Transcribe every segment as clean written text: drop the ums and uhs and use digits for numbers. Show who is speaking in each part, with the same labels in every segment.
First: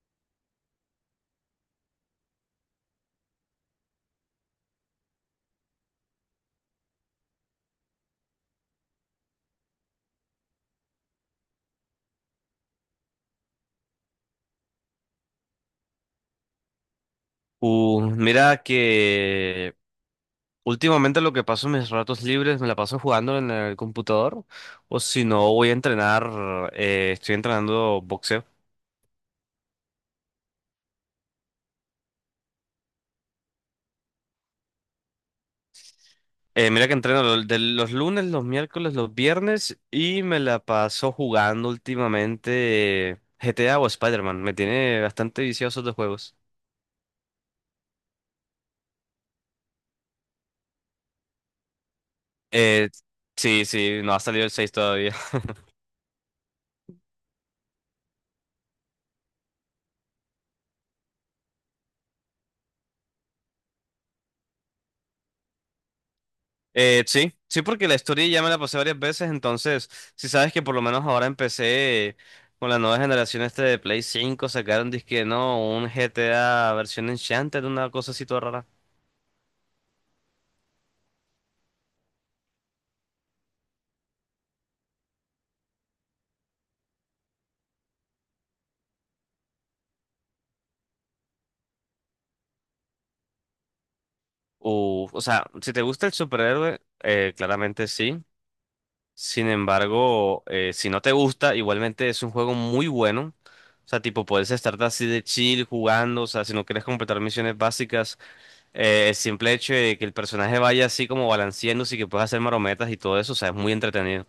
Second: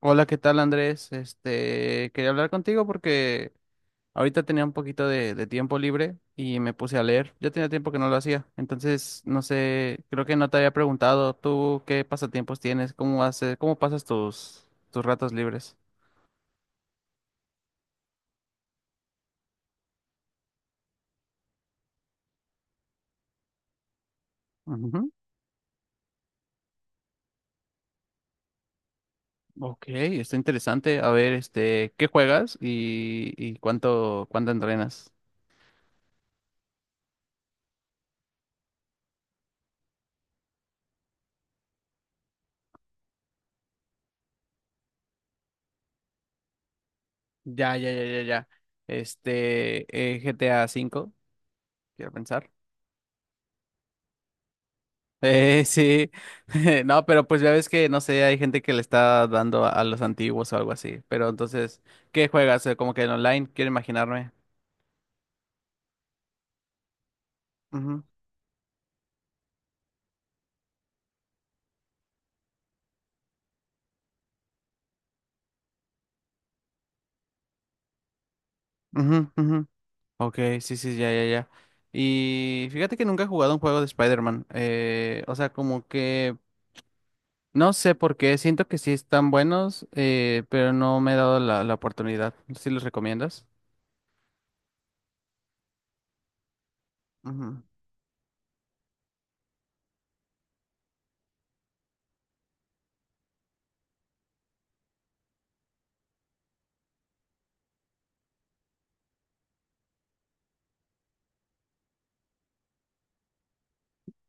Speaker 1: Hola, ¿qué tal Andrés? Este, quería hablar contigo porque ahorita tenía un poquito de tiempo libre y me puse a leer. Yo tenía tiempo que no lo hacía, entonces no sé, creo que no te había preguntado tú qué pasatiempos tienes, cómo haces, cómo pasas tus ratos libres.
Speaker 2: Mira que últimamente lo que paso en mis ratos libres me la paso jugando en el computador o
Speaker 1: Ujú.
Speaker 2: si no voy a entrenar, estoy entrenando boxeo.
Speaker 1: Ok, está interesante. A ver, este, ¿qué juegas y cuánto entrenas?
Speaker 2: Mira que entreno de los lunes, los miércoles, los viernes y me la paso jugando últimamente GTA o Spider-Man. Me tiene bastante vicioso de juegos.
Speaker 1: Ya, ya, ya, ya, ya. Este, GTA 5, quiero pensar.
Speaker 2: Eh, sí, sí, no ha salido el 6 todavía.
Speaker 1: Sí, no, pero pues ya ves que, no sé, hay gente que le está dando a los antiguos o algo así, pero entonces, ¿qué juegas? Como que en online, quiero imaginarme.
Speaker 2: Sí, sí, porque la
Speaker 1: Ujú,
Speaker 2: historia ya me la pasé varias veces, entonces, si sabes que por lo menos ahora empecé con la nueva generación este de Play 5, sacaron disque, no, un GTA versión Enchanted, una cosa así toda rara.
Speaker 1: ujú, ujú. Ok, sí, sí, ya, ya, ya. Y fíjate que nunca he jugado un juego de Spider-Man, o sea, como que, no sé por qué, siento que sí están buenos, pero no me he dado la oportunidad. ¿Sí los recomiendas?
Speaker 2: Uf, o sea, si te gusta el superhéroe, claramente sí. Sin embargo, si no te gusta, igualmente es un juego muy bueno. O sea, tipo, puedes estar así de chill jugando, o sea, si no quieres completar misiones básicas. El simple hecho de que el personaje vaya así como balanceándose y que puedas hacer marometas y todo eso, o sea, es muy entretenido.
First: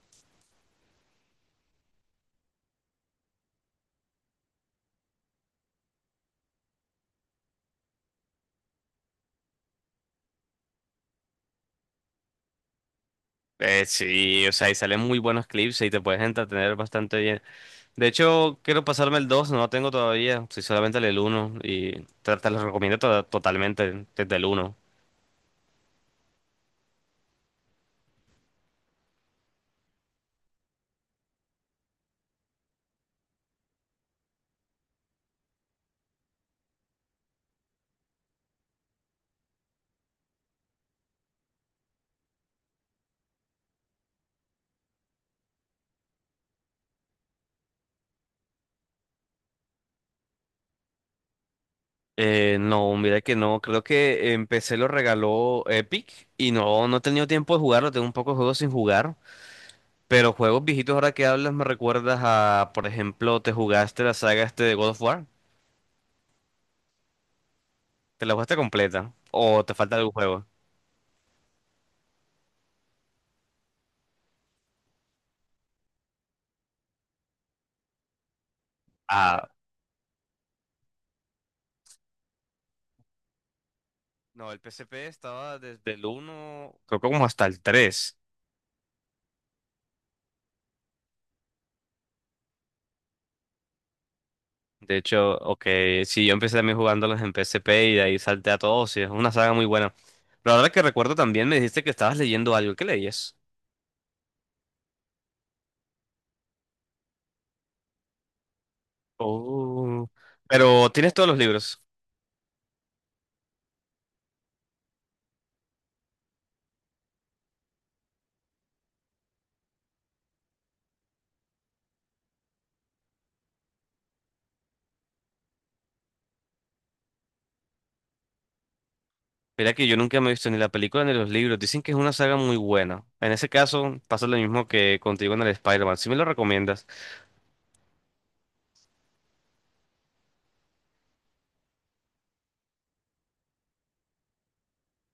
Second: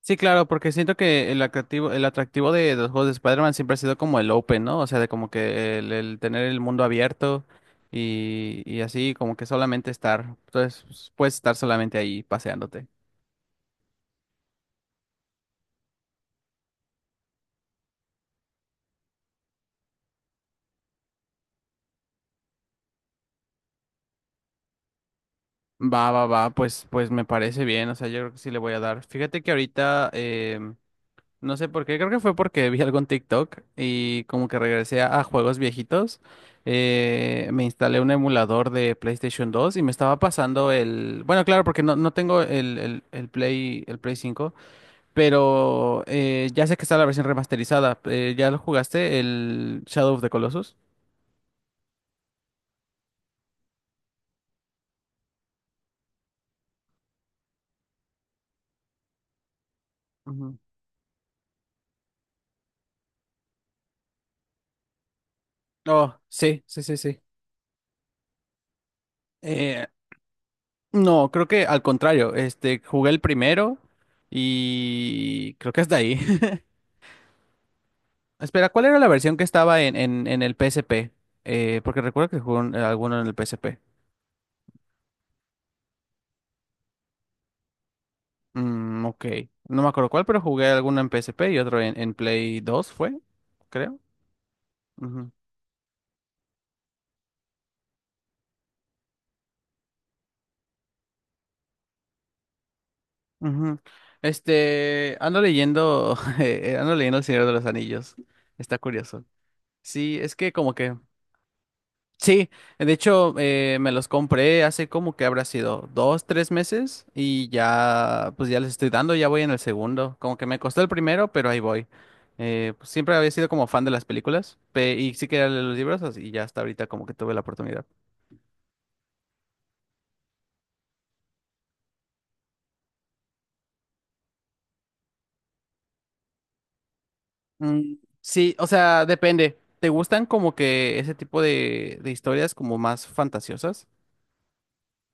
Speaker 1: Sí, claro, porque siento que el atractivo de los juegos de Spider-Man siempre ha sido como el open, ¿no? O sea, de como que el tener el mundo abierto y así, como que solamente estar. Entonces, pues, puedes estar solamente ahí paseándote.
Speaker 2: Sí, o sea, y salen muy buenos clips y te puedes entretener bastante bien. De hecho, quiero pasarme el 2, no lo tengo todavía, soy solamente el uno y te lo recomiendo totalmente desde el uno.
Speaker 1: Va, va, va, pues me parece bien, o sea, yo creo que sí le voy a dar. Fíjate que ahorita no sé por qué, creo que fue porque vi algo en TikTok y como que regresé a juegos viejitos. Me instalé un emulador de PlayStation 2 y me estaba pasando el. Bueno, claro, porque no tengo el Play 5, pero ya sé que está la versión remasterizada. ¿Ya lo jugaste? El Shadow of the Colossus.
Speaker 2: No, mira que no, creo que empecé lo regaló Epic y no, no he tenido tiempo de jugarlo, tengo un poco de juegos sin jugar. Pero
Speaker 1: Ujú.
Speaker 2: juegos viejitos ahora que hablas me recuerdas a, por ejemplo, te jugaste la saga este de God of War.
Speaker 1: Oh, sí, sí, sí, sí.
Speaker 2: ¿Te la jugaste completa? ¿O te
Speaker 1: Eh,
Speaker 2: falta algún juego?
Speaker 1: no, creo que al contrario, este, jugué el primero y creo que hasta ahí. Espera, ¿cuál era la versión que
Speaker 2: Ah,
Speaker 1: estaba en, en el PSP? Porque recuerdo que jugué alguno en el PSP.
Speaker 2: no, el PSP estaba desde el uno, creo que como hasta el 3.
Speaker 1: Mm, ok. No me acuerdo cuál, pero jugué alguno en PSP y otro en Play 2, ¿fue? Creo.
Speaker 2: De
Speaker 1: Ujú,
Speaker 2: hecho, ok, sí, yo empecé también jugándolos en PSP y de ahí salté a todos y es una saga muy buena. Pero ahora que recuerdo también me dijiste que estabas leyendo algo. ¿Qué leías?
Speaker 1: ujú. Este, ando leyendo, ando leyendo El Señor de los Anillos. Está curioso.
Speaker 2: Oh,
Speaker 1: Sí, es que como
Speaker 2: pero
Speaker 1: que.
Speaker 2: tienes todos los libros.
Speaker 1: Sí, de hecho me los compré hace como que habrá sido dos, tres meses y ya pues ya les estoy dando, ya voy en el segundo, como que me costó el primero, pero ahí voy. Pues, siempre había sido como fan de las películas y sí quería leer los libros y ya hasta ahorita como que tuve la oportunidad.
Speaker 2: Mira que yo nunca me he visto ni la película ni los libros. Dicen que es una saga muy buena. En ese caso, pasa lo mismo que contigo en el Spider-Man. ¿Sí me lo recomiendas?
Speaker 1: Mm, sí, o sea, depende. ¿Te gustan como que ese tipo de historias como más fantasiosas?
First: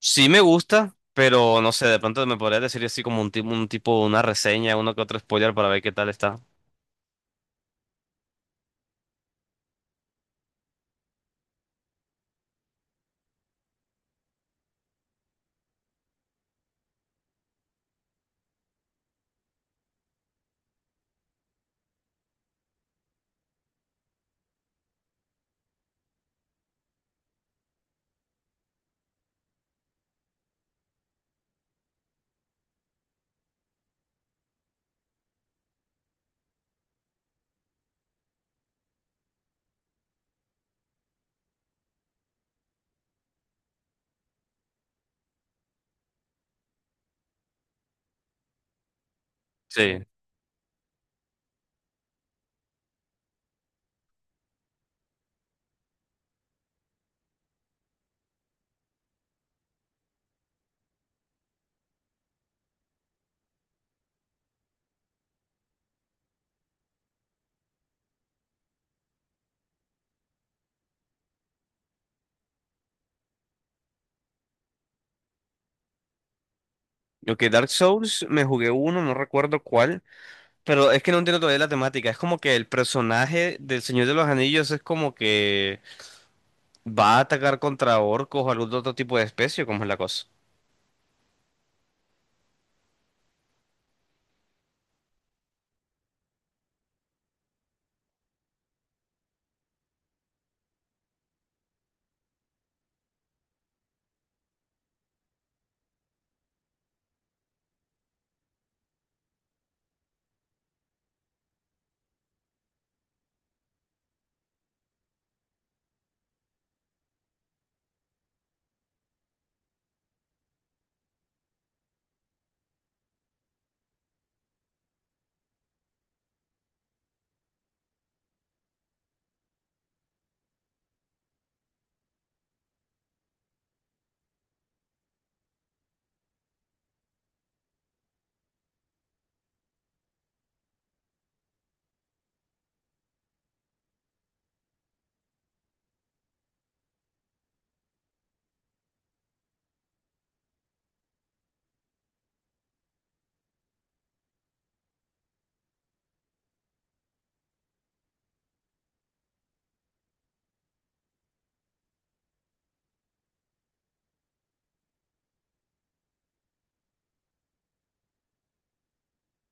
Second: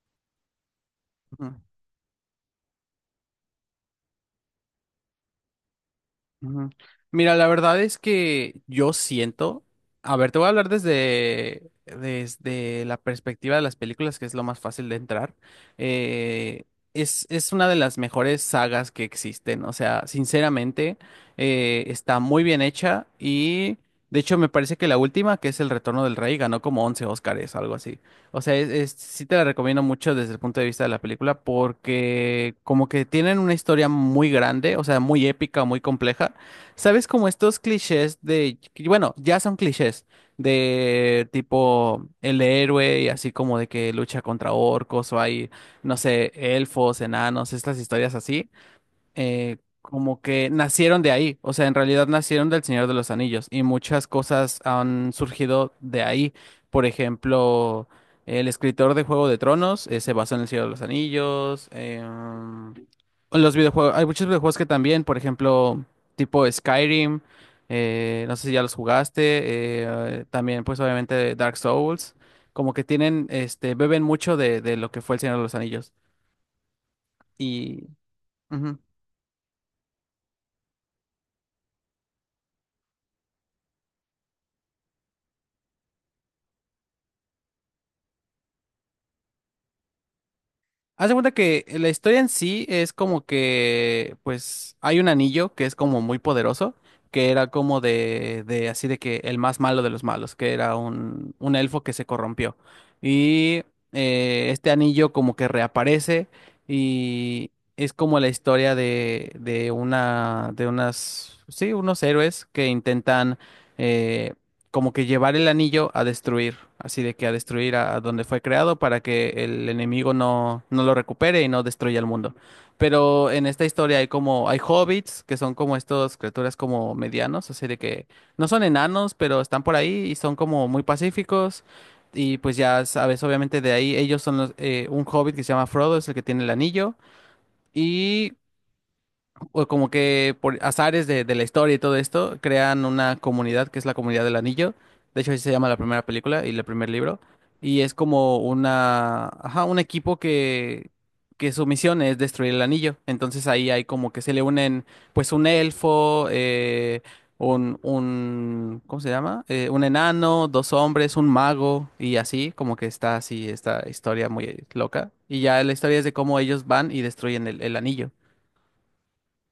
Speaker 2: Sí me gusta, pero no sé, de pronto me podrías decir así como un tipo, una reseña, uno que otro spoiler para ver qué tal está.
Speaker 1: Ujú. Mira, la verdad es que yo siento, a ver, te voy a hablar desde la perspectiva de las películas, que es lo más fácil de entrar. Eh, es una de las mejores sagas que existen, o sea, sinceramente, está muy bien hecha y, de hecho, me parece que la última, que es El Retorno del Rey, ganó como 11 Óscares, algo así. O sea, sí te la recomiendo mucho desde el punto de vista de la película porque como que tienen una historia muy grande, o sea, muy épica, muy compleja. ¿Sabes? Como estos clichés de, que, bueno, ya son clichés de tipo el héroe y así como de que lucha contra orcos o hay, no sé, elfos, enanos, estas historias así
Speaker 2: Sí.
Speaker 1: como que nacieron de ahí, o sea, en realidad nacieron del Señor de los Anillos y muchas cosas han surgido de ahí. Por ejemplo, el escritor de Juego de Tronos se basó en el Señor de los Anillos. Los videojuegos, hay muchos videojuegos que también, por ejemplo, tipo Skyrim, no sé si ya los jugaste, también pues obviamente Dark Souls, como que tienen, este, beben mucho de lo que fue el Señor de los Anillos.
Speaker 2: Ok, Dark
Speaker 1: Y.
Speaker 2: Souls, me jugué
Speaker 1: Ujú.
Speaker 2: uno, no recuerdo cuál, pero es que no entiendo todavía la temática. Es como que el personaje del Señor de los Anillos es como que va a atacar contra orcos o algún otro tipo de especie, ¿cómo es la cosa?
Speaker 1: Haz de cuenta que la historia en sí es como que, pues, hay un anillo que es como muy poderoso, que era como de así de que el más malo de los malos, que era un elfo que se corrompió. Y este anillo como que reaparece y es como la historia de una, de unas, sí, unos héroes que intentan, eh, como que llevar el anillo a destruir, así de que a destruir a donde fue creado para que el enemigo no lo recupere y no destruya el mundo. Pero en esta historia hay hobbits, que son como estos criaturas como medianos, así de que no son enanos, pero están por ahí y son como muy pacíficos. Y pues ya sabes, obviamente de ahí ellos son los, un hobbit que se llama Frodo, es el que tiene el anillo. Y o como que por azares de la historia y todo esto, crean una comunidad que es la Comunidad del Anillo. De hecho, así se llama la primera película y el primer libro. Y es como una, ajá, un equipo que su misión es destruir el anillo. Entonces ahí hay como que se le unen, pues, un elfo, un, ¿cómo se llama? Un enano, dos hombres, un mago y así, como que está así esta historia muy loca. Y ya la historia es de cómo ellos van y destruyen el anillo.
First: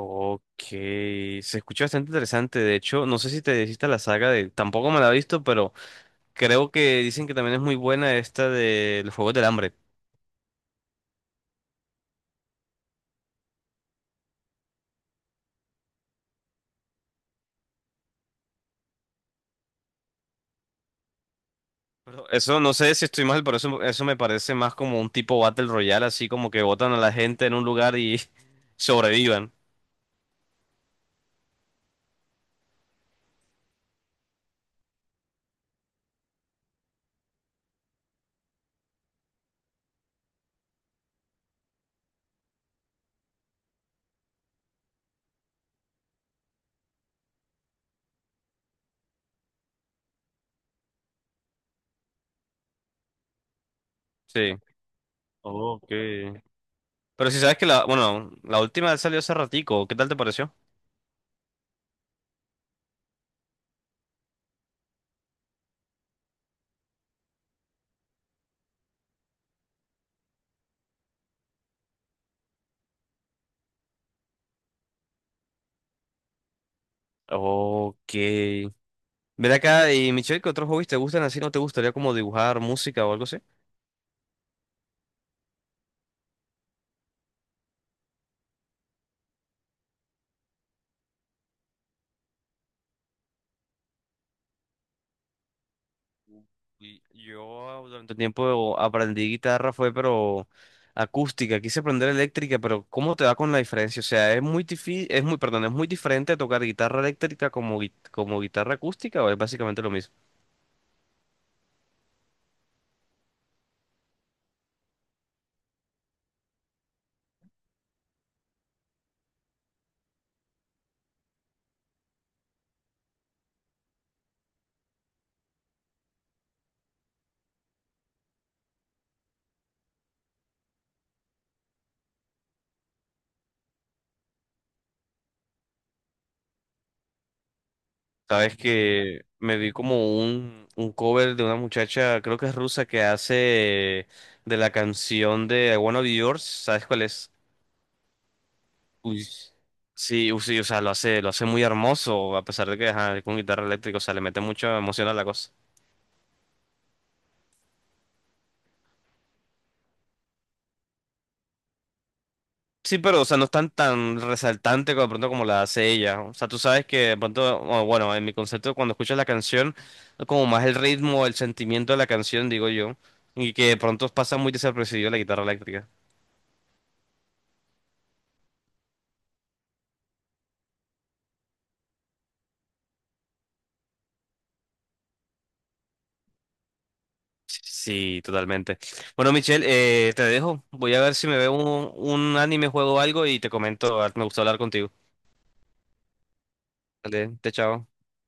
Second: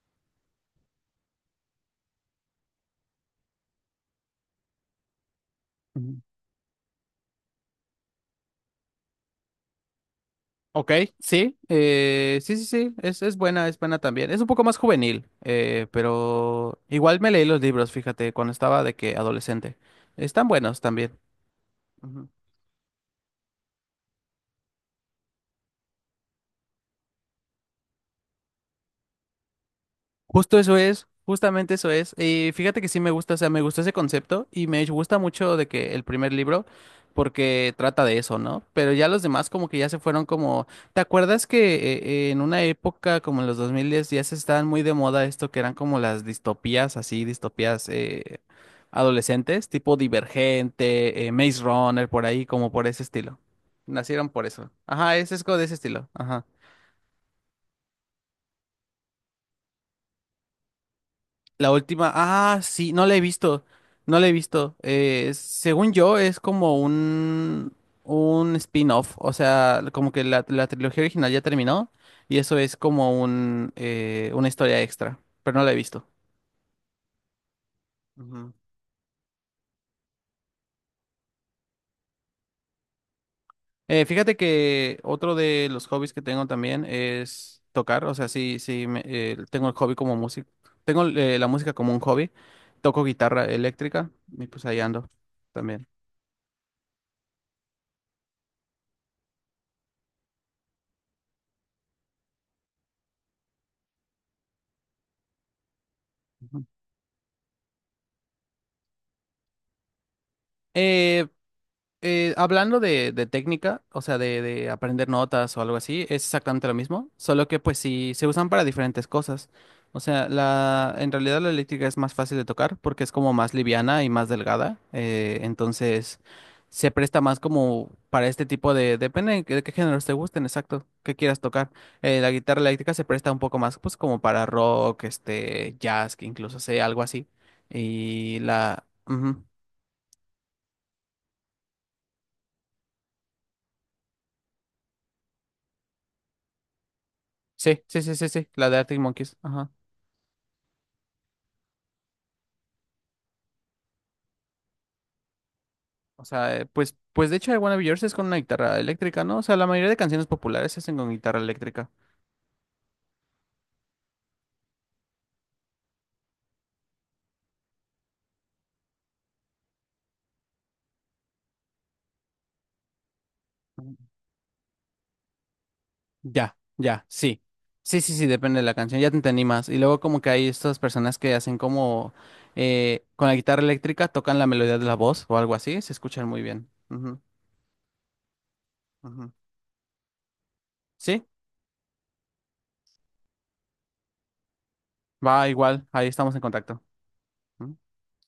Speaker 2: Ok, se escucha bastante interesante. De hecho, no sé si te hiciste la saga de... Tampoco me la he visto, pero
Speaker 1: Ujú.
Speaker 2: creo que dicen que también es muy buena esta del Juego del Hambre.
Speaker 1: Ok, sí, sí, sí, sí, es buena, es buena también. Es un poco más juvenil, pero igual me leí los libros, fíjate, cuando estaba de que adolescente. Están buenos también.
Speaker 2: Pero eso no sé si estoy mal, pero eso me parece más como un tipo Battle Royale, así como que botan a la gente en un lugar y sobrevivan.
Speaker 1: Justo eso es, justamente eso es. Y fíjate que sí me gusta, o sea, me gustó ese concepto y me gusta mucho de que el primer libro, porque trata de eso, ¿no? Pero ya los demás como que ya se fueron como, ¿te acuerdas que en una época como en los 2010 ya se estaban muy de moda esto que eran como las distopías, así, distopías adolescentes, tipo Divergente, Maze Runner, por ahí, como por ese estilo. Nacieron por
Speaker 2: Sí.
Speaker 1: eso. Ajá, ese es como de ese
Speaker 2: Ok.
Speaker 1: estilo. Ajá.
Speaker 2: Pero si sabes que la, bueno, la última salió hace ratico, ¿qué tal te pareció?
Speaker 1: La última, ah, sí, no la he visto, no la he visto. Según yo, es como un spin-off, o sea, como que la trilogía original ya terminó y eso es como una historia extra, pero no la he visto.
Speaker 2: Ok.
Speaker 1: Ujú.
Speaker 2: Ven acá y Michelle, ¿qué otros hobbies te gustan así? ¿No te gustaría como dibujar música o algo así?
Speaker 1: Fíjate que otro de los hobbies que tengo también es tocar, o sea, sí, sí, tengo el hobby como música. Tengo la música como un hobby, toco guitarra eléctrica y pues ahí ando también.
Speaker 2: Y yo durante un tiempo aprendí guitarra, fue pero acústica, quise aprender eléctrica, pero ¿cómo te va con la diferencia? O sea, es muy es muy, perdón, es muy diferente tocar
Speaker 1: Ujú.
Speaker 2: guitarra eléctrica como, como guitarra acústica o es básicamente lo mismo.
Speaker 1: Hablando de técnica, o sea, de aprender notas o algo así, es exactamente lo mismo, solo que pues sí se usan para diferentes cosas. O sea, en realidad la eléctrica es más fácil de tocar porque es como más liviana y más delgada, entonces se presta más como para este tipo de, depende de qué géneros te gusten, exacto, qué quieras tocar. La guitarra eléctrica se presta un poco más pues como para rock, este, jazz, que incluso sé, algo así. Y
Speaker 2: Sabes
Speaker 1: la.
Speaker 2: que
Speaker 1: Ujú.
Speaker 2: me vi como un cover de una muchacha, creo que es rusa, que hace de la canción de I Wanna Be Yours, ¿sabes cuál es?
Speaker 1: Sí, sí, sí, sí, sí, la de Arctic
Speaker 2: Uy.
Speaker 1: Monkeys, ajá.
Speaker 2: Sí, sí, o sea, lo hace muy hermoso, a pesar de que ajá, es con guitarra eléctrica, o sea, le mete mucha emoción a la cosa.
Speaker 1: O sea, pues, de hecho I Wanna Be Yours es con una guitarra eléctrica, ¿no? O sea, la mayoría de canciones populares se hacen con guitarra eléctrica.
Speaker 2: Sí, pero, o sea, no es tan resaltante como, de pronto como la hace ella. O sea, tú sabes que de pronto, o bueno, en mi concepto, cuando escuchas la canción, es como más el ritmo, el sentimiento de la canción, digo yo, y que de
Speaker 1: Ujú.
Speaker 2: pronto pasa muy desapercibido la guitarra eléctrica.
Speaker 1: Ya, ya, sí. Sí, sí, sí, depende de la canción, ya te entendí más. Y luego como que hay estas personas que hacen como con la guitarra eléctrica tocan la melodía de la voz o algo así, se escuchan muy bien. Ujú,
Speaker 2: Sí, totalmente.
Speaker 1: ujú.
Speaker 2: Bueno, Michelle, te dejo. Voy a ver
Speaker 1: Sí,
Speaker 2: si me veo un anime, juego algo y te comento. Me gustó hablar contigo.
Speaker 1: va igual, ahí estamos en contacto.
Speaker 2: Vale, te
Speaker 1: Ujú.
Speaker 2: chao.